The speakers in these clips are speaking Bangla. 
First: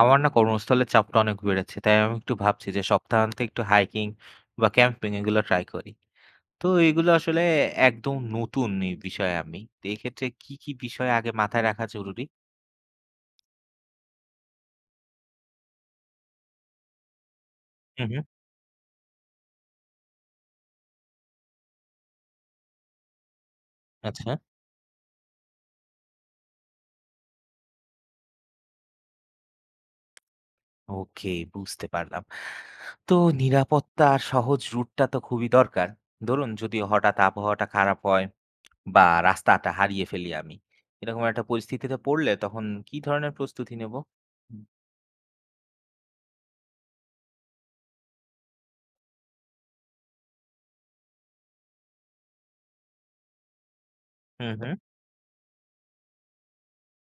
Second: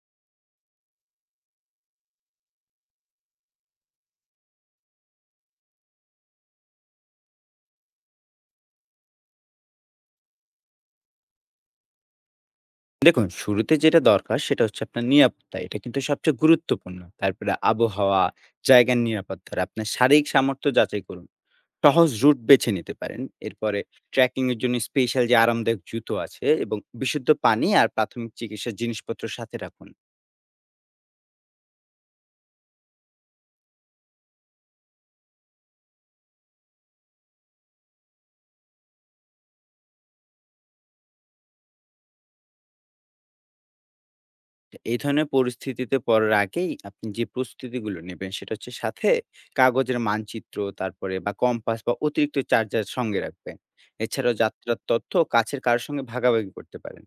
আমার না কর্মস্থলের চাপটা অনেক বেড়েছে। তাই আমি একটু ভাবছি যে সপ্তাহান্তে একটু হাইকিং বা ক্যাম্পিং এগুলো ট্রাই করি। তো এগুলো আসলে একদম নতুন এই বিষয়ে আমি। তো এক্ষেত্রে কি, কি বিষয় আগে মাথায় রাখা জরুরি? দেখুন, শুরুতে যেটা দরকার সেটা হচ্ছে আপনার নিরাপত্তা। এটা কিন্তু সবচেয়ে গুরুত্বপূর্ণ। তারপরে হুম, হুম। আবহাওয়া, জায়গার নিরাপত্তা আর আপনার শারীরিক সামর্থ্য যাচাই করুন। সহজ রুট বেছে নিতে পারেন। এরপরে আচ্ছা। ট্রেকিং এর জন্য স্পেশাল যে আরামদায়ক জুতো আছে এবং বিশুদ্ধ পানি আর প্রাথমিক চিকিৎসার জিনিসপত্র সাথে রাখুন। ওকে, বুঝতে পারলাম। তো নিরাপত্তা আর সহজ রুটটা তো খুবই দরকার। ধরুন যদি হঠাৎ আবহাওয়াটা খারাপ হয় বা রাস্তাটা হারিয়ে ফেলি আমি। এরকম একটা পরিস্থিতিতে পড়লে তখন কি ধরনের প্রস্তুতি নেব? এই ধরনের পরিস্থিতিতে পড়ার আগেই আপনি যে প্রস্তুতিগুলো নেবেন সেটা হচ্ছে সাথে কাগজের মানচিত্র, তারপরে বা কম্পাস বা অতিরিক্ত চার্জার সঙ্গে রাখবেন। এছাড়াও হুম, হুম। যাত্রার তথ্য কাছের কারোর সঙ্গে ভাগাভাগি করতে পারেন।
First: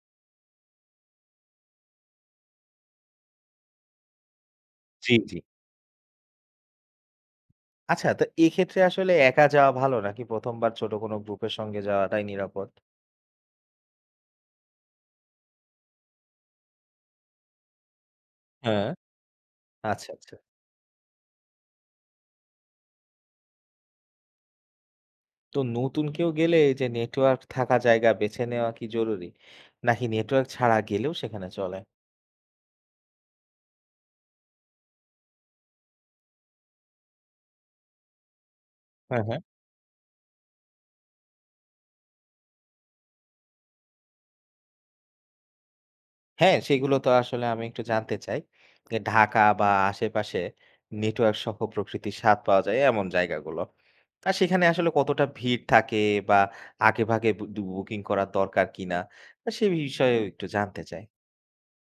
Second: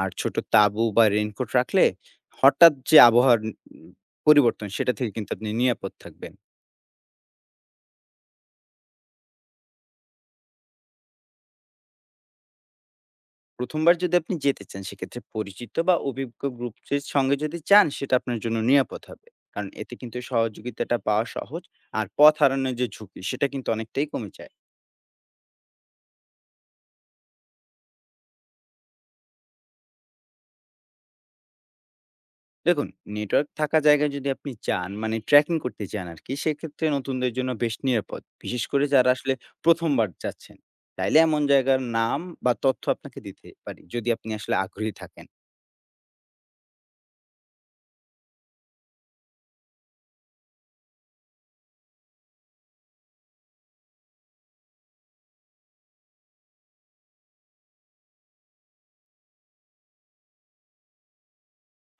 আর ছোট তাঁবু বা রেইনকোট রাখলে হঠাৎ যে আবহাওয়ার পরিবর্তন সেটা থেকে জি, কিন্তু জি। আপনি নিরাপদ থাকবেন। আচ্ছা, তো এক্ষেত্রে আসলে একা যাওয়া ভালো নাকি ১ম বার ছোট কোনো গ্রুপের সঙ্গে যাওয়াটাই নিরাপদ? ১ম বার যদি আপনি যেতে চান, সেক্ষেত্রে পরিচিত বা অভিজ্ঞ গ্রুপের সঙ্গে যদি যান, সেটা আপনার জন্য হ্যাঁ। নিরাপদ হবে। কারণ এতে আচ্ছা, কিন্তু আচ্ছা। সহযোগিতাটা পাওয়া সহজ। আর পথ হারানোর যে ঝুঁকি, সেটা কিন্তু অনেকটাই কমে যায়। তো নতুন কেউ গেলে এই যে নেটওয়ার্ক থাকা জায়গা বেছে নেওয়া কি জরুরি? নাকি নেটওয়ার্ক ছাড়া গেলেও সেখানে চলে? দেখুন, নেটওয়ার্ক থাকা জায়গায় যদি আপনি যান, মানে ট্র্যাকিং করতে যান আরকি, সেক্ষেত্রে নতুনদের জন্য বেশ নিরাপদ। বিশেষ করে যারা হ্যাঁ, আসলে হ্যাঁ। ১ম বার যাচ্ছেন। চাইলে এমন জায়গার নাম বা তথ্য আপনাকে দিতে পারি, যদি আপনি আসলে আগ্রহী থাকেন। হ্যাঁ, সেগুলো তো আসলে আমি একটু জানতে চাই যে ঢাকা বা আশেপাশে নেটওয়ার্ক সহ প্রকৃতির স্বাদ পাওয়া যায় এমন জায়গাগুলো। আর সেখানে আসলে কতটা ভিড় থাকে বা আগেভাগে বুকিং করার দরকার কিনা? তা সে বিষয়েও একটু জানতে চাই।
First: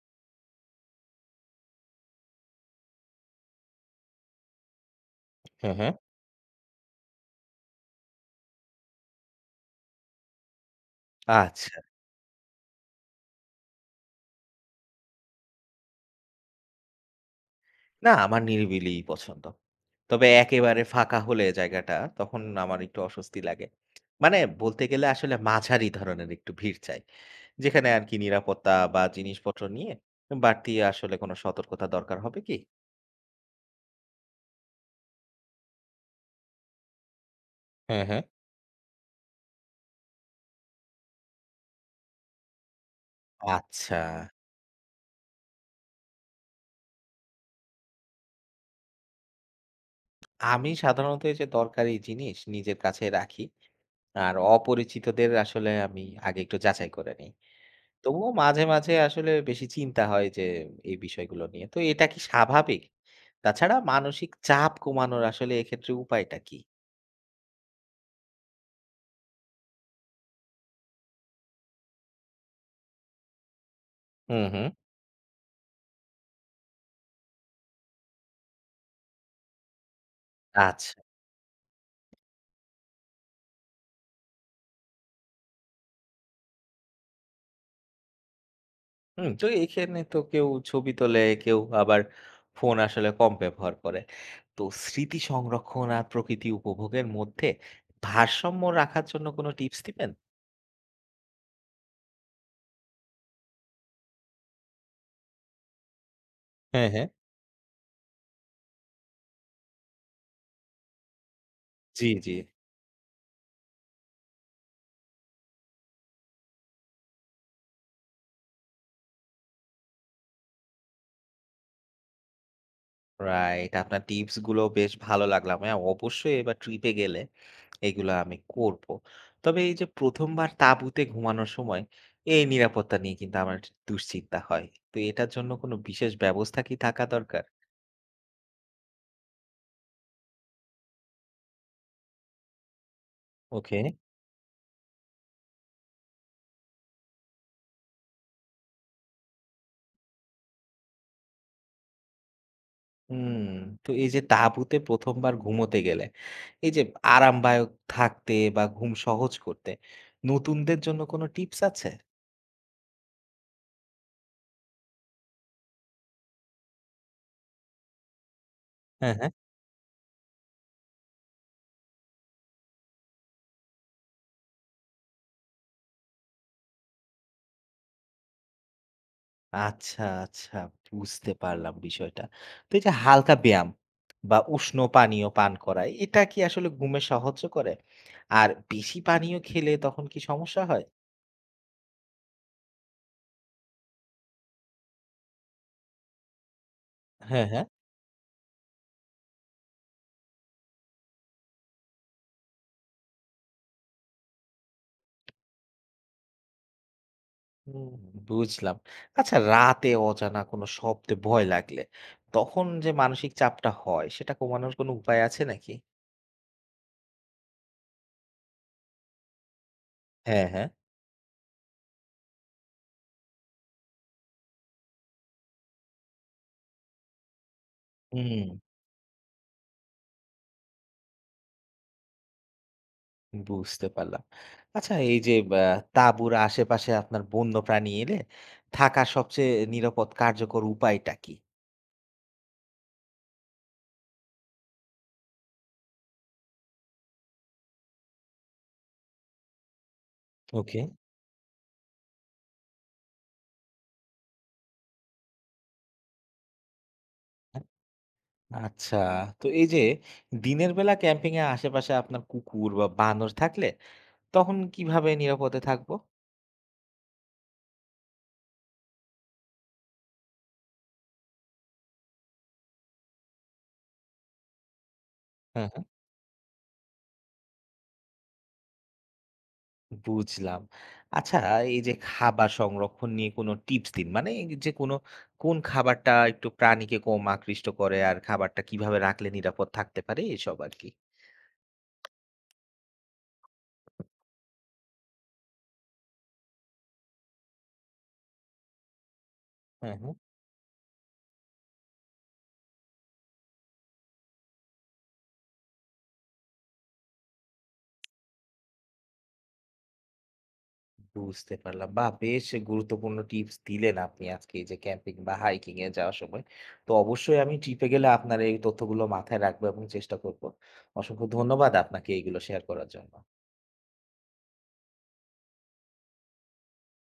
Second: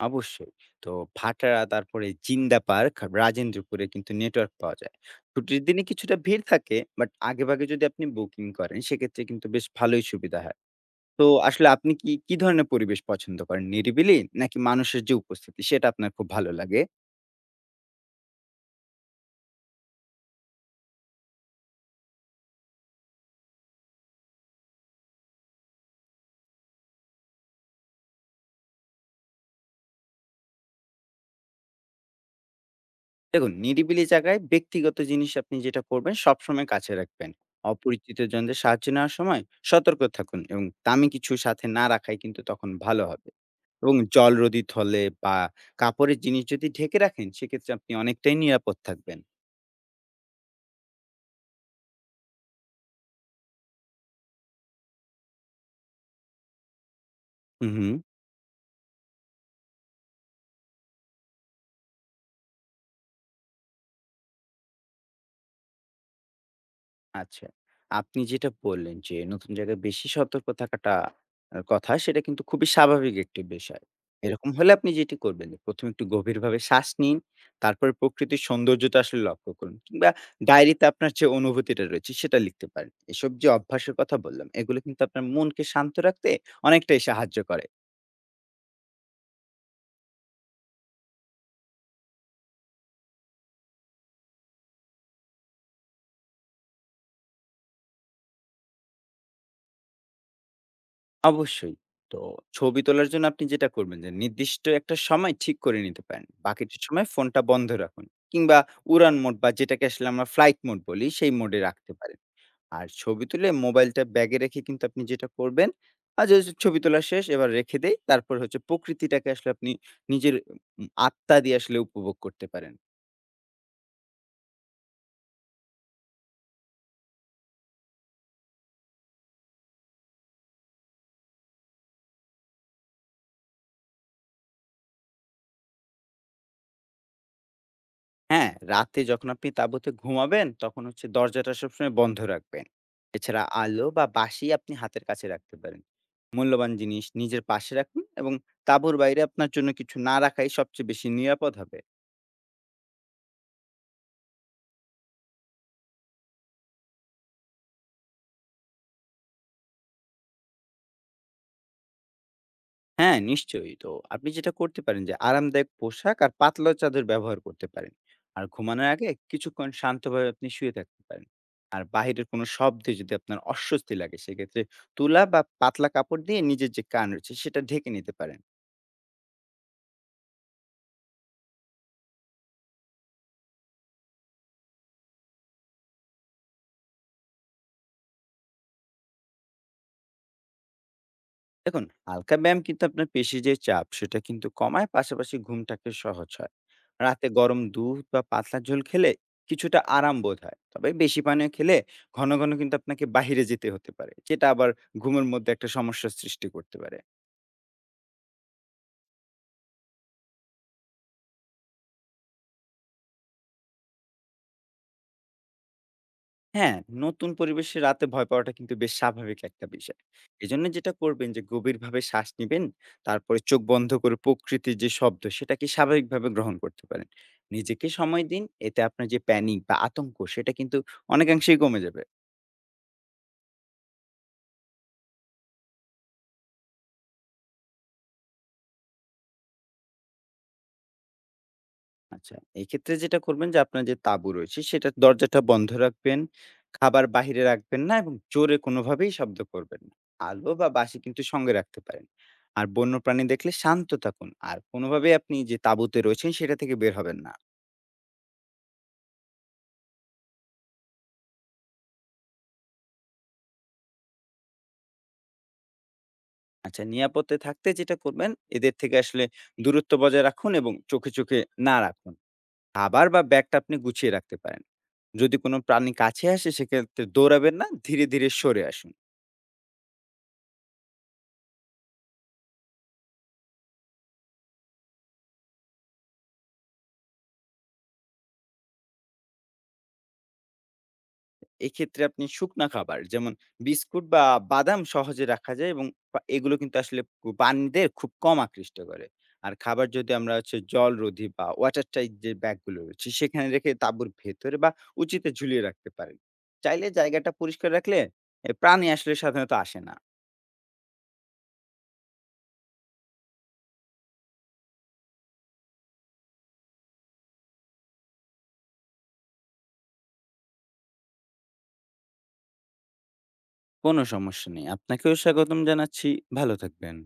অবশ্যই। তো ভাটারা, তারপরে জিন্দা পার্ক, রাজেন্দ্রপুরে কিন্তু নেটওয়ার্ক পাওয়া যায়। ছুটির হ্যাঁ, দিনে হ্যাঁ। কিছুটা ভিড় থাকে, বাট আগেভাগে যদি আপনি বুকিং করেন সেক্ষেত্রে কিন্তু বেশ ভালোই সুবিধা হয়। তো আসলে আচ্ছা। আপনি কি ধরনের পরিবেশ পছন্দ করেন? নিরিবিলি নাকি মানুষের যে উপস্থিতি সেটা আপনার খুব ভালো লাগে? না, আমার নিরিবিলিই পছন্দ। তবে একেবারে ফাঁকা হলে জায়গাটা তখন আমার একটু অস্বস্তি লাগে। মানে বলতে গেলে আসলে মাঝারি ধরনের একটু ভিড় চাই। যেখানে আরকি নিরাপত্তা বা জিনিসপত্র নিয়ে বাড়তি আসলে কোনো সতর্কতা দরকার হবে কি? দেখুন, নিরিবিলি জায়গায় ব্যক্তিগত জিনিস আপনি যেটা করবেন সবসময় কাছে রাখবেন। হ্যাঁ, অপরিচিত হ্যাঁ। জনদের সাহায্য নেওয়ার সময় সতর্ক থাকুন এবং দামি কিছু সাথে না রাখাই কিন্তু তখন ভালো হবে। এবং আচ্ছা। জলরোধী থলে বা কাপড়ের জিনিস যদি ঢেকে রাখেন, সেক্ষেত্রে আপনি অনেকটাই নিরাপদ থাকবেন। আমি সাধারণত এই যে দরকারি জিনিস নিজের কাছে রাখি। আর অপরিচিতদের আসলে আমি আগে একটু যাচাই করে নিই। হু, হু। তবুও মাঝে, মাঝে আসলে বেশি চিন্তা হয় যে এই বিষয়গুলো নিয়ে। তো এটা কি স্বাভাবিক? তাছাড়া মানসিক চাপ কমানোর আসলে এক্ষেত্রে উপায়টা কি? আচ্ছা। আপনি যেটা বললেন যে নতুন জায়গায় বেশি সতর্ক থাকাটা কথা, সেটা কিন্তু খুবই স্বাভাবিক একটি বিষয়। হুম, এরকম হুম। হলে আপনি যেটি করবেন, ১ম একটু গভীরভাবে শ্বাস নিন, তারপরে প্রকৃতির সৌন্দর্যটা আসলে লক্ষ্য করুন কিংবা ডায়েরিতে আচ্ছা। আপনার যে অনুভূতিটা রয়েছে, সেটা লিখতে পারেন। এসব যে অভ্যাসের কথা বললাম, এগুলো কিন্তু আপনার মনকে শান্ত রাখতে অনেকটাই সাহায্য করে। হুম, তো এখানে তো কেউ ছবি তোলে, কেউ আবার ফোন আসলে কম ব্যবহার করে। তো স্মৃতি সংরক্ষণ আর প্রকৃতি উপভোগের মধ্যে ভারসাম্য রাখার জন্য কোনো টিপস দিবেন? অবশ্যই। তো ছবি তোলার জন্য আপনি যেটা করবেন যে নির্দিষ্ট একটা সময় ঠিক করে নিতে পারেন। বাকিটা হ্যাঁ, হ্যাঁ। সময় ফোনটা বন্ধ রাখুন। কিংবা উড়ান মোড বা যেটাকে আসলে আমরা ফ্লাইট মোড বলি সেই মোডে রাখতে জি, পারেন। জি। আর ছবি তুলে মোবাইলটা ব্যাগে রেখে কিন্তু আপনি যেটা করবেন, যে ছবি তোলা শেষ এবার রেখে দেই। তারপর হচ্ছে প্রকৃতিটাকে আসলে আপনি নিজের আত্মা দিয়ে আসলে উপভোগ করতে পারেন। রাইট। আপনার টিপস গুলো বেশ ভালো লাগলো। আমি অবশ্যই এবার ট্রিপ এ গেলে এগুলা আমি করব। তবে এই যে ১ম বার তাঁবুতে ঘুমানোর সময় এই নিরাপত্তা নিয়ে কিন্তু আমার একটু দুশ্চিন্তা হয়। তো এটার জন্য কোনো বিশেষ ব্যবস্থা কি থাকা দরকার? হ্যাঁ, রাতে যখন আপনি তাঁবুতে ঘুমাবেন, তখন হচ্ছে দরজাটা সবসময় বন্ধ রাখবেন। এছাড়া ওকে। আলো বা বাঁশি আপনি হাতের কাছে রাখতে পারেন। মূল্যবান জিনিস নিজের পাশে রাখুন এবং তাঁবুর বাইরে আপনার জন্য কিছু না রাখাই সবচেয়ে বেশি নিরাপদ হবে। হুম, তো এই যে তাঁবুতে ১ম বার ঘুমোতে গেলে এই যে আরামদায়ক থাকতে বা ঘুম সহজ করতে নতুনদের জন্য কোনো টিপস আছে? হ্যাঁ, নিশ্চয়ই। তো আপনি যেটা করতে পারেন যে আরামদায়ক পোশাক আর পাতলা চাদর ব্যবহার করতে পারেন। আর ঘুমানোর আগে হ্যাঁ, হ্যাঁ। কিছুক্ষণ শান্তভাবে আপনি শুয়ে থাকতে পারেন। আর বাহিরের কোনো শব্দে যদি আপনার অস্বস্তি লাগে, সেক্ষেত্রে তুলা বা পাতলা কাপড় দিয়ে নিজের যে কান রয়েছে, সেটা ঢেকে নিতে পারেন। আচ্ছা, আচ্ছা। বুঝতে পারলাম বিষয়টা। তো এই যে হালকা ব্যায়াম বা উষ্ণ পানীয় পান করা, এটা কি আসলে ঘুমে সাহায্য করে? আর বেশি পানীয় খেলে তখন কি সমস্যা হয়? দেখুন, হালকা ব্যায়াম কিন্তু আপনার পেশি যে চাপ সেটা কিন্তু কমায়, পাশাপাশি ঘুমটাকে সহজ হয়। রাতে হ্যাঁ, গরম হ্যাঁ। দুধ বা পাতলা ঝোল খেলে কিছুটা আরাম বোধ হয়, তবে বেশি পানীয় খেলে ঘন ঘন কিন্তু আপনাকে বাইরে যেতে হতে পারে, যেটা আবার ঘুমের মধ্যে একটা সমস্যার সৃষ্টি করতে পারে। হুম, বুঝলাম। আচ্ছা রাতে অজানা কোনো শব্দে ভয় লাগলে তখন যে মানসিক চাপটা হয় সেটা কমানোর কোনো উপায় আছে নাকি? হ্যাঁ, নতুন পরিবেশে রাতে ভয় পাওয়াটা কিন্তু বেশ স্বাভাবিক একটা বিষয়। হ্যাঁ, হ্যাঁ। এজন্য যেটা করবেন যে গভীরভাবে শ্বাস নিবেন, তারপরে চোখ বন্ধ করে প্রকৃতির যে শব্দ সেটাকে স্বাভাবিকভাবে গ্রহণ করতে পারেন। নিজেকে সময় দিন, হুম। এতে আপনার যে প্যানিক বা আতঙ্ক সেটা কিন্তু অনেকাংশেই কমে যাবে। বুঝতে পারলাম। আচ্ছা এই যে তাঁবুর আশেপাশে আপনার বন্য প্রাণী এলে থাকার সবচেয়ে নিরাপদ কার্যকর উপায়টা কি? আচ্ছা, এক্ষেত্রে যেটা করবেন যে আপনার যে তাঁবু রয়েছে সেটার দরজাটা বন্ধ রাখবেন। খাবার বাহিরে রাখবেন না এবং জোরে কোনোভাবেই শব্দ করবেন না। আলো বা ওকে। বাঁশি কিন্তু সঙ্গে রাখতে পারেন। আর বন্যপ্রাণী দেখলে শান্ত থাকুন। আর কোনোভাবেই আপনি যে তাঁবুতে রয়েছেন সেটা থেকে বের হবেন না। আ আচ্ছা। তো এই যে দিনের বেলা ক্যাম্পিং এর আশেপাশে আপনার কুকুর বা বানর থাকলে তখন কিভাবে নিরাপদে থাকবো? আচ্ছা, নিরাপদে থাকতে যেটা করবেন এদের থেকে আসলে দূরত্ব বজায় রাখুন এবং চোখে, চোখে না রাখুন। খাবার বা ব্যাগটা আপনি গুছিয়ে রাখতে পারেন। যদি কোনো হ্যাঁ, হ্যাঁ। প্রাণী কাছে আসে সেক্ষেত্রে দৌড়াবেন না, ধীরে, ধীরে সরে আসুন। বুঝলাম। আচ্ছা এই যে খাবার সংরক্ষণ নিয়ে কোনো টিপস দিন। মানে এই যে কোন খাবারটা একটু প্রাণীকে কম আকৃষ্ট করে আর খাবারটা কিভাবে রাখলে নিরাপদ থাকতে পারে এসব আরকি। এক্ষেত্রে আপনি শুকনা খাবার যেমন বিস্কুট বা বাদাম সহজে রাখা যায়, এবং এগুলো কিন্তু আসলে প্রাণীদের খুব কম আকৃষ্ট করে। আর খাবার হ্যাঁ, যদি হ্যাঁ। আমরা হচ্ছে জলরোধী বা ওয়াটার টাইট যে ব্যাগগুলো রয়েছে সেখানে রেখে তাঁবুর ভেতরে বা উঁচুতে ঝুলিয়ে রাখতে পারেন। চাইলে জায়গাটা পরিষ্কার রাখলে এ প্রাণী আসলে সাধারণত আসে না। বুঝতে পারলাম। বাহ! বেশ গুরুত্বপূর্ণ টিপস দিলেন আপনি আজকে এই যে ক্যাম্পিং বা হাইকিং এ যাওয়ার সময়। তো অবশ্যই আমি ট্রিপে গেলে আপনার এই তথ্যগুলো মাথায় রাখবো এবং চেষ্টা করব। অসংখ্য ধন্যবাদ আপনাকে এইগুলো শেয়ার করার জন্য। কোনো সমস্যা নেই। আপনাকেও স্বাগতম জানাচ্ছি। ভালো থাকবেন।